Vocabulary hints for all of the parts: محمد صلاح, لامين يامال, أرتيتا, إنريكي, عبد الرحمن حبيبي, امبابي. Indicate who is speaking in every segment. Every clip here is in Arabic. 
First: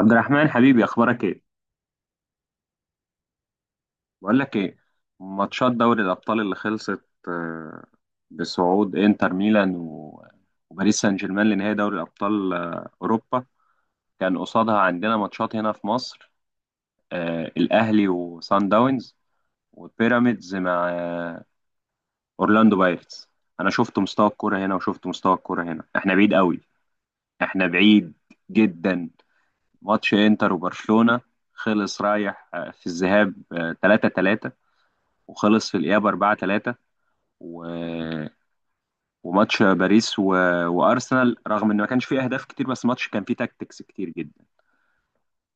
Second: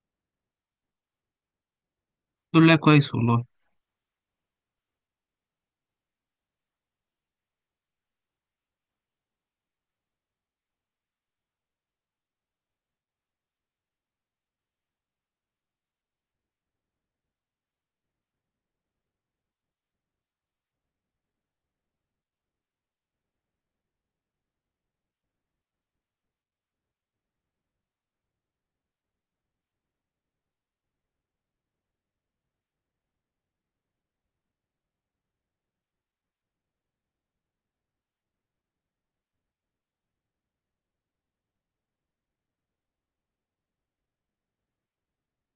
Speaker 1: عبد الرحمن، حبيبي، اخبارك ايه؟
Speaker 2: الحمد لله كويس والله.
Speaker 1: بقول لك ايه. ماتشات دوري الابطال اللي خلصت بصعود انتر ميلان و- وباريس سان جيرمان لنهائي دوري الابطال اوروبا، كان قصادها عندنا ماتشات هنا في مصر. الاهلي وسان داونز، وبيراميدز مع اورلاندو بايرتس. انا شفت مستوى الكوره هنا وشفت مستوى الكوره هنا، احنا بعيد قوي، احنا بعيد جدا. ماتش انتر وبرشلونه خلص رايح في الذهاب 3-3، وخلص في الإياب 4-3، و... وماتش باريس و... وأرسنال، رغم إن ما كانش فيه أهداف كتير، بس ماتش كان فيه تاكتكس كتير جدا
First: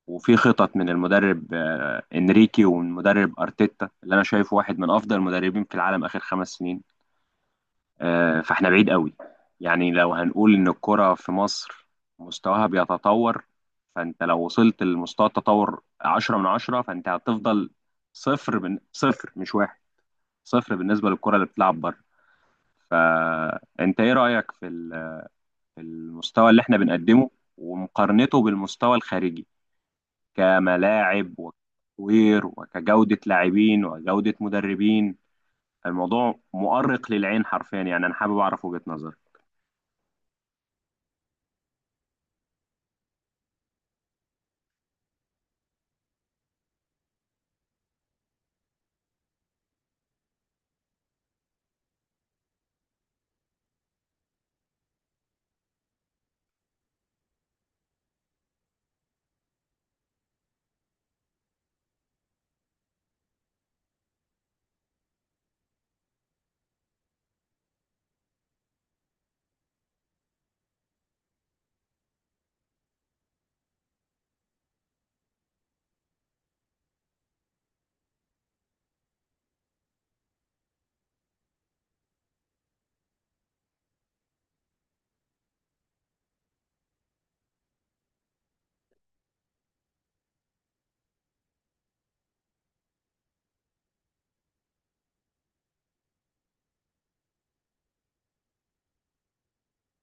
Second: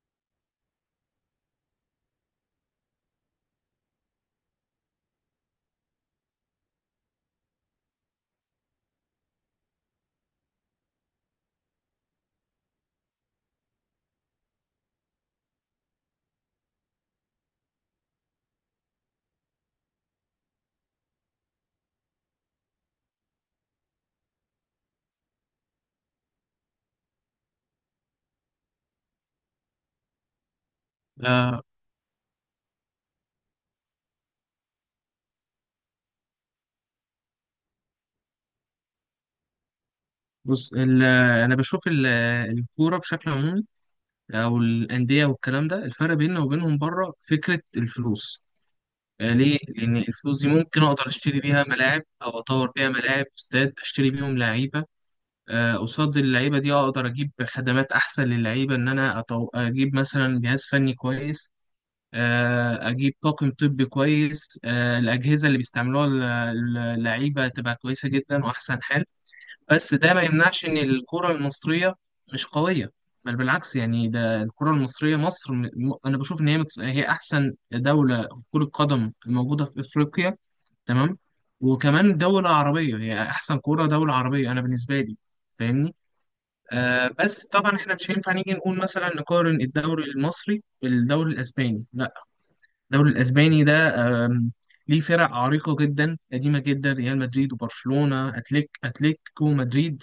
Speaker 1: وفي خطط من المدرب إنريكي، ومن مدرب أرتيتا اللي أنا شايفه واحد من أفضل المدربين في العالم آخر خمس سنين. فإحنا بعيد قوي. يعني لو هنقول إن الكرة في مصر مستواها بيتطور، فأنت لو وصلت لمستوى التطور 10 من 10، فأنت هتفضل صفر من صفر، مش واحد، صفر بالنسبة للكرة اللي بتلعب بره. فانت ايه رأيك في المستوى اللي احنا بنقدمه ومقارنته بالمستوى الخارجي، كملاعب
Speaker 2: آه
Speaker 1: وكتطوير وكجودة لاعبين وجودة مدربين؟ الموضوع مؤرق للعين حرفيا، يعني انا حابب اعرف وجهة نظرك.
Speaker 2: بص انا بشوف الكوره بشكل عمومي او الانديه والكلام ده، الفرق بيننا وبينهم بره فكره الفلوس. آه، ليه؟ لان الفلوس دي ممكن اقدر اشتري بيها ملاعب او اطور بيها ملاعب استاد، اشتري بيهم لعيبه. آه، قصاد اللعيبه دي اقدر اجيب خدمات احسن للعيبه، ان انا اجيب مثلا جهاز فني كويس، اجيب طاقم طبي كويس، الاجهزه اللي بيستعملوها، اللعيبه تبقى كويسه جدا واحسن حال. بس ده ما يمنعش ان الكرة المصرية مش قوية، بل بالعكس. يعني ده الكرة المصرية، مصر انا بشوف ان هي احسن دولة كرة قدم موجودة في افريقيا، تمام، وكمان دولة عربية، هي احسن كرة دولة عربية انا بالنسبة لي، فاهمني؟ آه بس طبعا احنا مش هينفع نيجي نقول مثلا نقارن الدوري المصري بالدوري الاسباني، لا. الدوري الاسباني ده، آم، ليه فرق عريقة جدا قديمة جدا، ريال مدريد وبرشلونة، أتليتيكو مدريد.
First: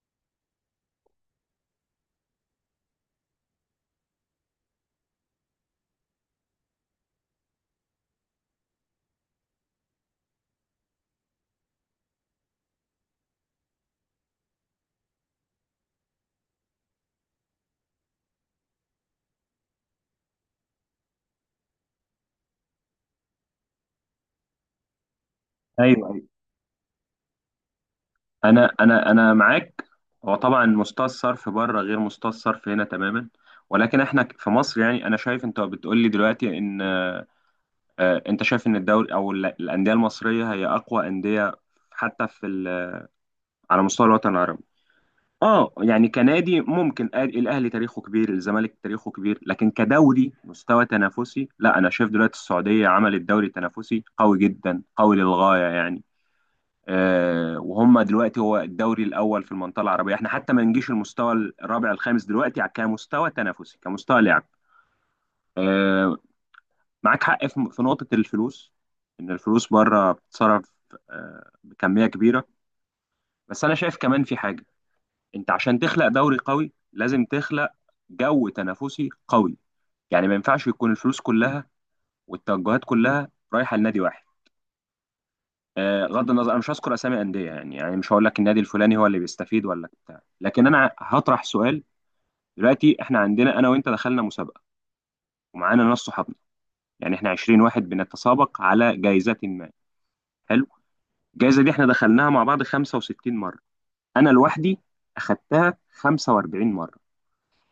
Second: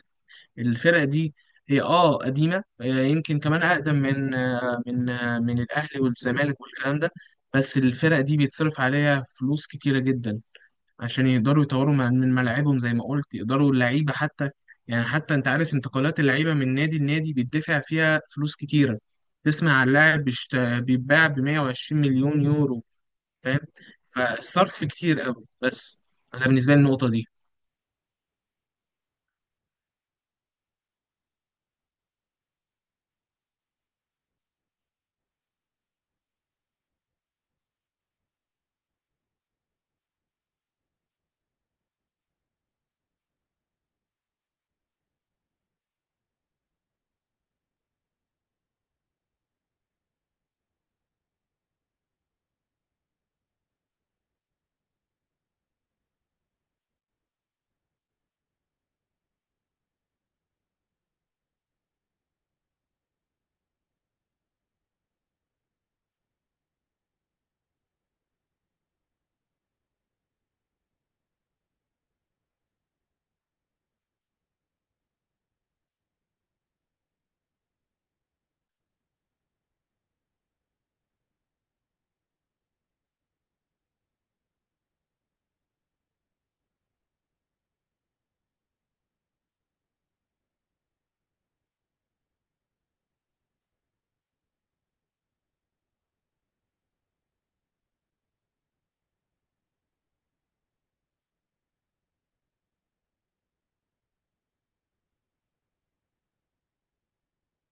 Speaker 2: الفرقة دي هي اه قديمة، آه، يمكن كمان أقدم من من الأهلي والزمالك والكلام ده. بس الفرقة دي بيتصرف عليها فلوس كتيرة جدا، عشان يقدروا يطوروا من ملاعبهم، زي ما قلت يقدروا اللعيبة حتى. يعني حتى أنت عارف انتقالات اللعيبة من نادي لنادي بيدفع فيها فلوس كتيرة. تسمع عن لاعب بيتباع ب 120 مليون يورو، فاهم؟ فالصرف كتير قوي. بس
Speaker 1: ايوه، ايوه.
Speaker 2: أنا بالنسبة لي النقطة دي
Speaker 1: انا معاك. هو طبعا مستوى الصرف بره غير مستوى الصرف هنا تماما، ولكن احنا في مصر، يعني انا شايف انت بتقول لي دلوقتي ان انت شايف ان الدوري او الانديه المصريه هي اقوى انديه حتى في ال على مستوى الوطن العربي. اه، يعني كنادي ممكن، الاهلي تاريخه كبير، الزمالك تاريخه كبير، لكن كدوري مستوى تنافسي لا. انا شايف دلوقتي السعوديه عملت دوري تنافسي قوي جدا، قوي للغايه يعني. آه، وهم دلوقتي هو الدوري الاول في المنطقه العربيه. احنا حتى ما نجيش المستوى الرابع الخامس دلوقتي، كمستوى تنافسي كمستوى لعب. آه، معاك حق في نقطه الفلوس، ان الفلوس بره بتتصرف آه بكميه كبيره. بس انا شايف كمان في حاجه، انت عشان تخلق دوري قوي لازم تخلق جو تنافسي قوي. يعني ما ينفعش يكون الفلوس كلها والتوجهات كلها رايحه لنادي واحد. غض النظر، انا مش هذكر اسامي انديه، يعني مش هقول لك النادي الفلاني هو اللي بيستفيد ولا بتاع، لكن انا هطرح سؤال. دلوقتي احنا عندنا، انا وانت دخلنا مسابقه ومعانا ناس صحابنا، يعني احنا 20 واحد بنتسابق على جائزه ما، حلو. الجائزه دي احنا دخلناها مع بعض 65 مره، انا لوحدي اخدتها 45 مره.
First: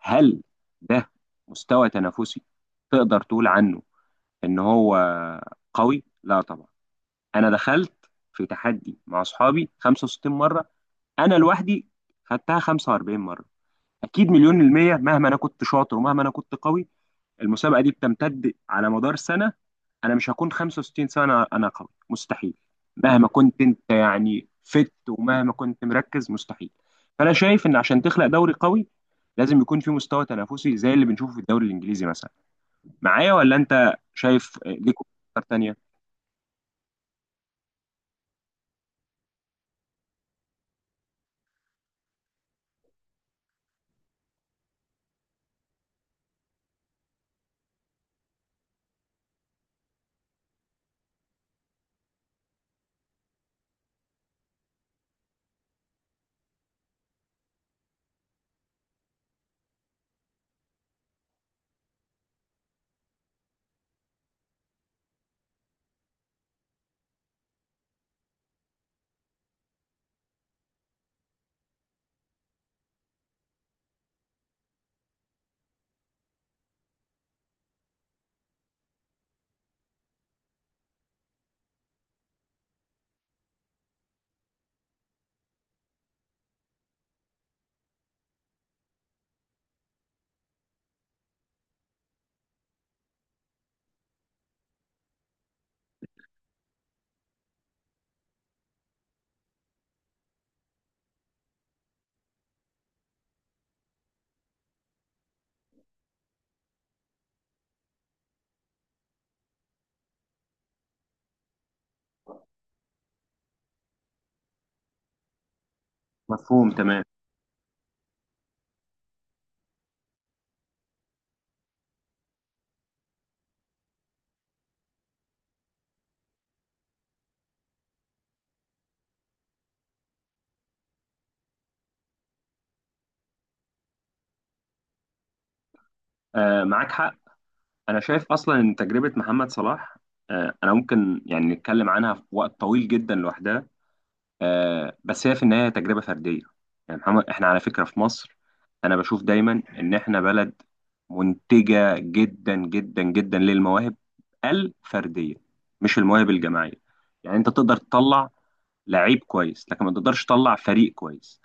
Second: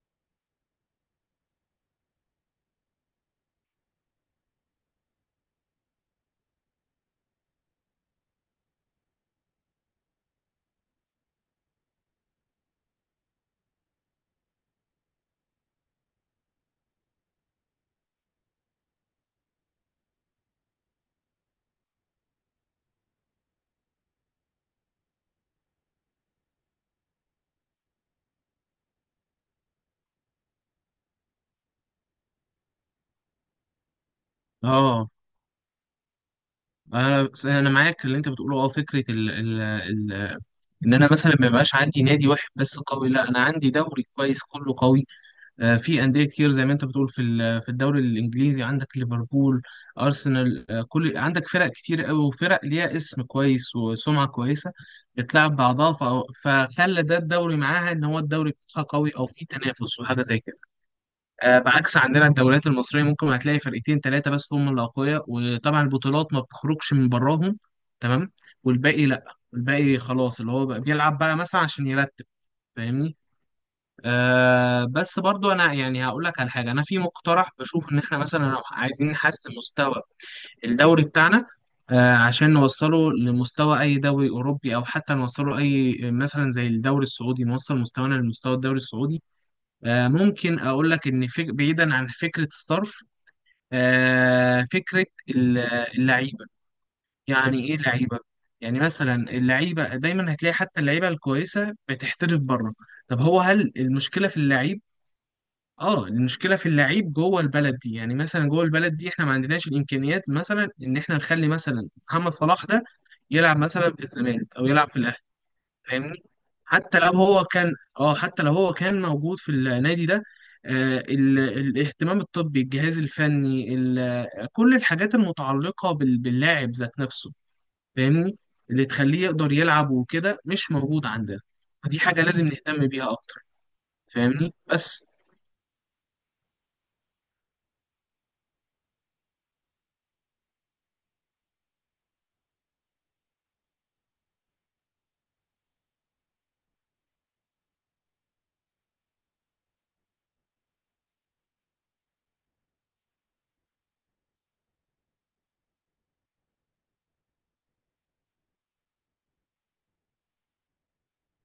Speaker 1: هل ده مستوى تنافسي تقدر تقول عنه ان هو قوي؟ لا طبعا. انا دخلت في تحدي مع اصحابي 65 مره، انا لوحدي خدتها 45 مره، اكيد مليون المية، مهما انا كنت شاطر ومهما انا كنت قوي. المسابقه دي بتمتد على مدار سنه، انا مش هكون 65 سنه انا قوي، مستحيل. مهما كنت انت يعني فت ومهما كنت مركز، مستحيل. فانا شايف ان عشان تخلق دوري قوي لازم يكون في مستوى تنافسي زي اللي بنشوفه في الدوري الانجليزي مثلا. معايا ولا انت شايف ليك
Speaker 2: اه،
Speaker 1: افكار تانية؟
Speaker 2: انا معاك في اللي انت بتقوله. اه فكره ال ال ال ان انا مثلا ما يبقاش عندي نادي واحد بس قوي، لا، انا عندي دوري كويس كله قوي. آه، في انديه كتير زي ما انت بتقول، في في الدوري الانجليزي عندك ليفربول، ارسنال، آه، كل عندك فرق كتير قوي، وفرق ليها اسم كويس وسمعه كويسه، بتلعب بعضها، فخلى ده الدوري معاها ان هو الدوري بتاعها قوي، او في تنافس وحاجه زي كده. آه، بعكس عندنا الدوريات المصرية، ممكن هتلاقي فرقتين ثلاثة بس هم اللي أقوياء، وطبعا البطولات ما بتخرجش من براهم، تمام، والباقي لأ. الباقي خلاص اللي هو بقى بيلعب بقى مثلا عشان يرتب، فاهمني؟ آه بس برضو أنا يعني هقول لك على حاجة، أنا في مقترح بشوف إن إحنا مثلا لو عايزين نحسن مستوى الدوري بتاعنا، آه عشان نوصله لمستوى أي دوري أوروبي، أو حتى نوصله أي مثلا زي الدوري السعودي، نوصل مستوانا لمستوى الدوري السعودي. آه، ممكن اقول لك ان بعيدا عن فكره ستارف، آه، فكره اللعيبه. يعني ايه لعيبه؟ يعني مثلا اللعيبه دايما هتلاقي حتى اللعيبه الكويسه بتحترف بره. طب هو هل المشكله في اللعيب؟ اه المشكله في اللعيب جوه البلد دي. يعني مثلا جوه البلد دي احنا ما عندناش الامكانيات مثلا ان احنا نخلي مثلا محمد صلاح ده يلعب مثلا في الزمالك او يلعب في الاهلي، فاهمني؟
Speaker 1: مفهوم
Speaker 2: حتى
Speaker 1: تمام.
Speaker 2: لو هو كان، اه حتى لو هو كان موجود في النادي ده، الاهتمام الطبي، الجهاز الفني، كل الحاجات المتعلقة باللاعب ذات نفسه، فاهمني، اللي تخليه يقدر يلعب وكده مش موجود عندنا. ودي حاجة لازم نهتم بيها أكتر، فاهمني. بس
Speaker 1: آه، معاك حق. انا شايف اصلا ان تجربه محمد صلاح، آه، انا ممكن يعني نتكلم عنها في وقت طويل جدا لوحدها. آه، بس هي في النهاية تجربة فردية. يعني محمد، احنا على فكرة في مصر، انا بشوف دايما ان احنا بلد منتجة جدا جدا جدا للمواهب الفردية، مش المواهب الجماعية. يعني انت تقدر تطلع لعيب كويس، لكن ما تقدرش تطلع فريق كويس.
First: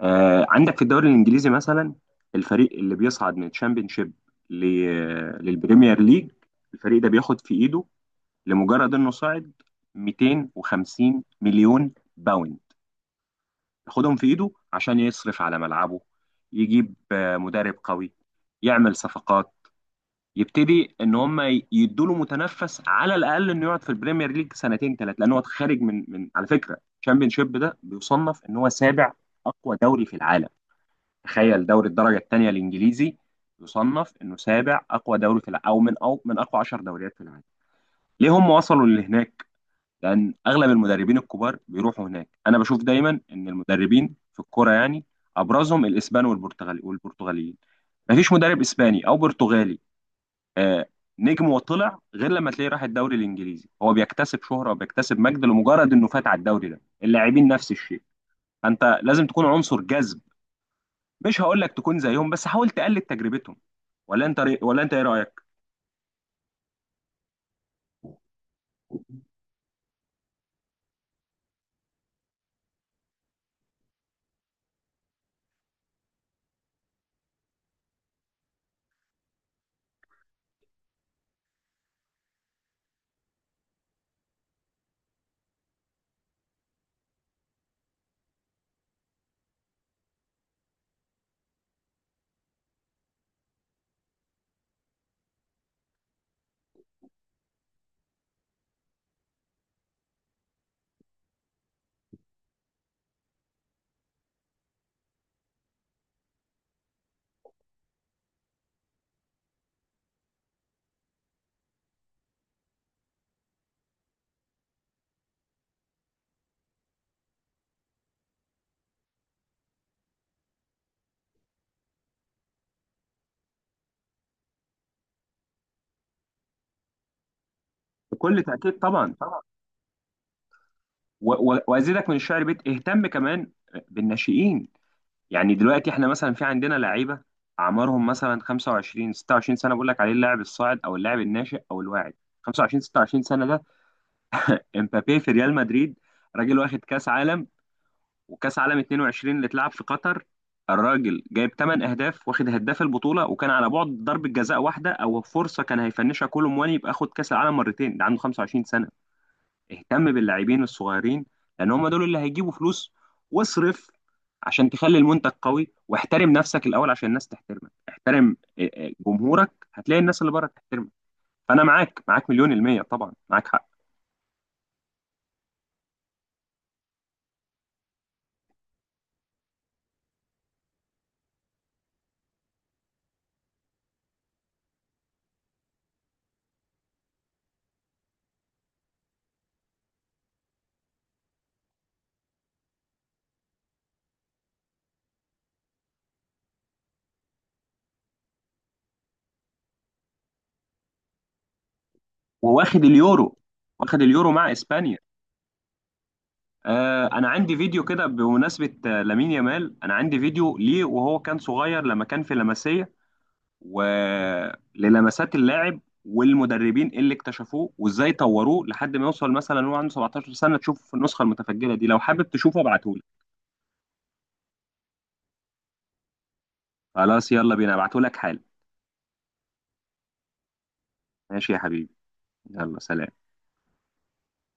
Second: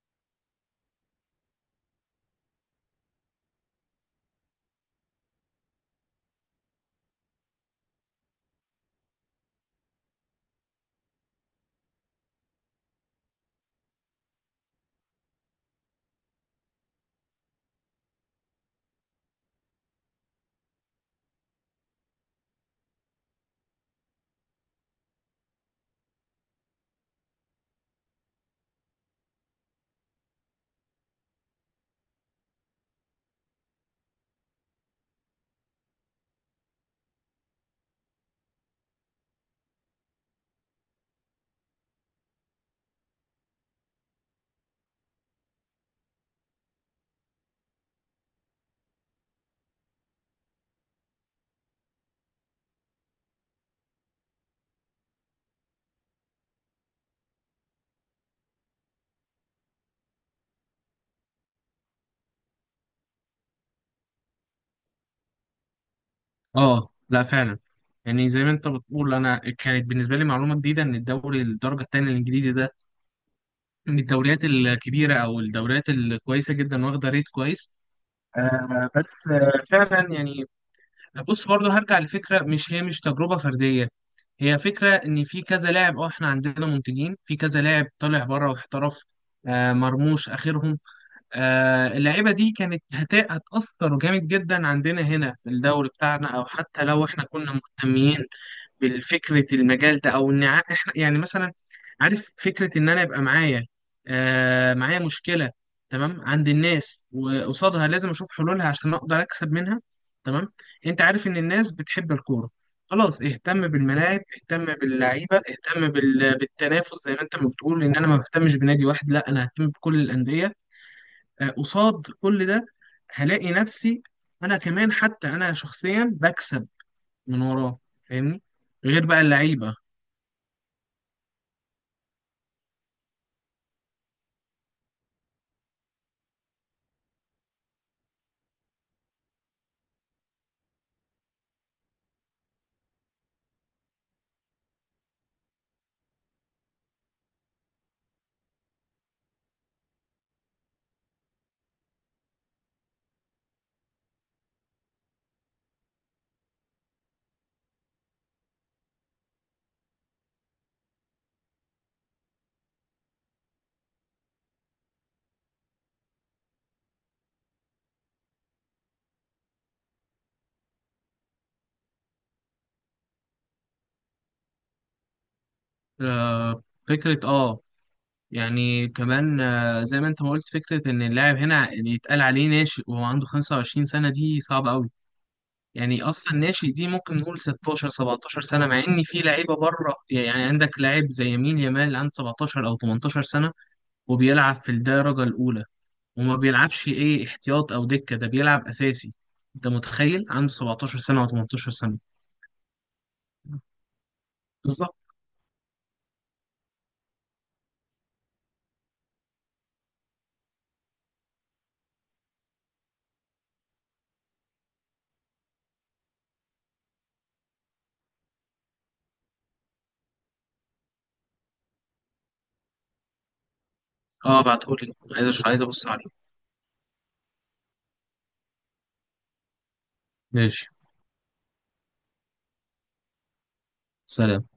Speaker 1: آه، عندك في الدوري الانجليزي مثلا، الفريق اللي بيصعد من الشامبيونشيب ل- للبريمير ليج، الفريق ده بياخد في ايده، لمجرد انه صعد، 250 مليون باوند، ياخدهم في ايده عشان يصرف على ملعبه، يجيب مدرب قوي، يعمل صفقات، يبتدي ان هم يدوا له متنفس على الاقل انه يقعد في البريمير ليج سنتين ثلاثه، لان هو خارج من على فكره الشامبيونشيب ده بيصنف ان هو سابع اقوى دوري في العالم. تخيل دوري الدرجه الثانيه الانجليزي يصنف انه سابع اقوى دوري في العالم، او من اقوى 10 دوريات في العالم. ليه هم وصلوا لهناك؟ لان اغلب المدربين الكبار بيروحوا هناك. انا بشوف دايما ان المدربين في الكوره يعني ابرزهم الاسبان والبرتغالي والبرتغاليين، مفيش مدرب اسباني او برتغالي آه نجم وطلع غير لما تلاقيه راح الدوري الانجليزي، هو بيكتسب شهره وبيكتسب مجد لمجرد انه فات على الدوري ده. اللاعبين نفس الشيء، فانت لازم تكون عنصر جذب، مش هقول لك تكون زيهم بس حاول تقلد تجربتهم. ولا انت ايه رايك؟
Speaker 2: اه لا فعلا. يعني زي ما انت بتقول، انا كانت بالنسبه لي معلومه جديده ان الدوري الدرجه الثانيه الانجليزي ده من الدوريات الكبيره او الدوريات الكويسه جدا، واخده ريت كويس. آه بس، آه فعلا يعني. بص برضو هرجع لفكرة مش هي مش تجربة فردية، هي فكرة ان في كذا لاعب. اه احنا عندنا منتجين، في كذا لاعب طالع بره واحترف، آه مرموش اخرهم. آه اللعيبة دي كانت هتأثر جامد جدا عندنا هنا في الدوري بتاعنا. او حتى لو احنا كنا مهتمين بالفكرة المجال ده، او ان احنا يعني مثلا، عارف فكرة ان انا يبقى معايا، آه معايا مشكلة، تمام، عند الناس وقصادها لازم اشوف حلولها عشان اقدر اكسب منها. تمام، انت عارف ان الناس بتحب الكورة، خلاص اهتم بالملاعب، اهتم باللعيبة، اهتم بالتنافس، زي ما انت ما بتقول ان انا ما بهتمش بنادي واحد، لا انا ههتم بكل الأندية. آه، قصاد كل ده هلاقي نفسي انا كمان، حتى انا شخصيا بكسب من وراه،
Speaker 1: بكل
Speaker 2: فاهمني،
Speaker 1: تاكيد،
Speaker 2: غير
Speaker 1: طبعا
Speaker 2: بقى
Speaker 1: طبعا.
Speaker 2: اللعيبة.
Speaker 1: و... و... وازيدك من الشعر بيت، اهتم كمان بالناشئين. يعني دلوقتي احنا مثلا في عندنا لعيبه اعمارهم مثلا 25 26 سنه، بقول لك عليه اللاعب الصاعد او اللاعب الناشئ او الواعد. 25 26 سنه ده امبابي في ريال مدريد، راجل واخد كاس عالم، وكاس عالم 22 اللي اتلعب في قطر الراجل جايب 8 اهداف واخد هداف البطوله، وكان على بعد ضربه جزاء واحده او فرصه كان هيفنشها كولو مواني يبقى اخد كاس العالم مرتين، ده عنده 25 سنه. اهتم باللاعبين الصغيرين، لان هم دول اللي هيجيبوا فلوس. واصرف عشان تخلي المنتج قوي، واحترم نفسك الاول عشان الناس تحترمك. احترم جمهورك، هتلاقي الناس اللي بره تحترمك. فانا معاك، معاك مليون المية، طبعا معاك حق.
Speaker 2: آه، فكرة اه، يعني كمان، آه، زي ما انت ما قلت، فكرة ان اللاعب هنا يعني يتقال عليه ناشئ وهو عنده 25 سنة، دي صعبة قوي. يعني اصلا ناشئ دي ممكن نقول 16 17 سنة، مع ان في لعيبة بره، يعني عندك لاعب زي يمين يامال عنده 17 او 18 سنة وبيلعب في الدرجة الاولى، وما بيلعبش ايه احتياط او دكة، ده بيلعب اساسي. انت متخيل؟ عنده 17 سنة او 18 سنة.
Speaker 1: وواخد اليورو، واخد اليورو مع
Speaker 2: بالظبط.
Speaker 1: اسبانيا. آه، انا عندي فيديو كده بمناسبة لامين يامال، انا عندي فيديو ليه وهو كان صغير لما كان في لاماسيا، وللمسات اللاعب والمدربين اللي اكتشفوه وازاي طوروه لحد ما يوصل، مثلا هو عنده 17 سنة. تشوف النسخة المتفجلة دي، لو حابب تشوفه ابعتهولك.
Speaker 2: اه بعتهولي، عايز ابص عليه.
Speaker 1: خلاص، يلا بينا، ابعتهولك حالا.
Speaker 2: ماشي.
Speaker 1: ماشي يا حبيبي، يلا سلام.
Speaker 2: سلام.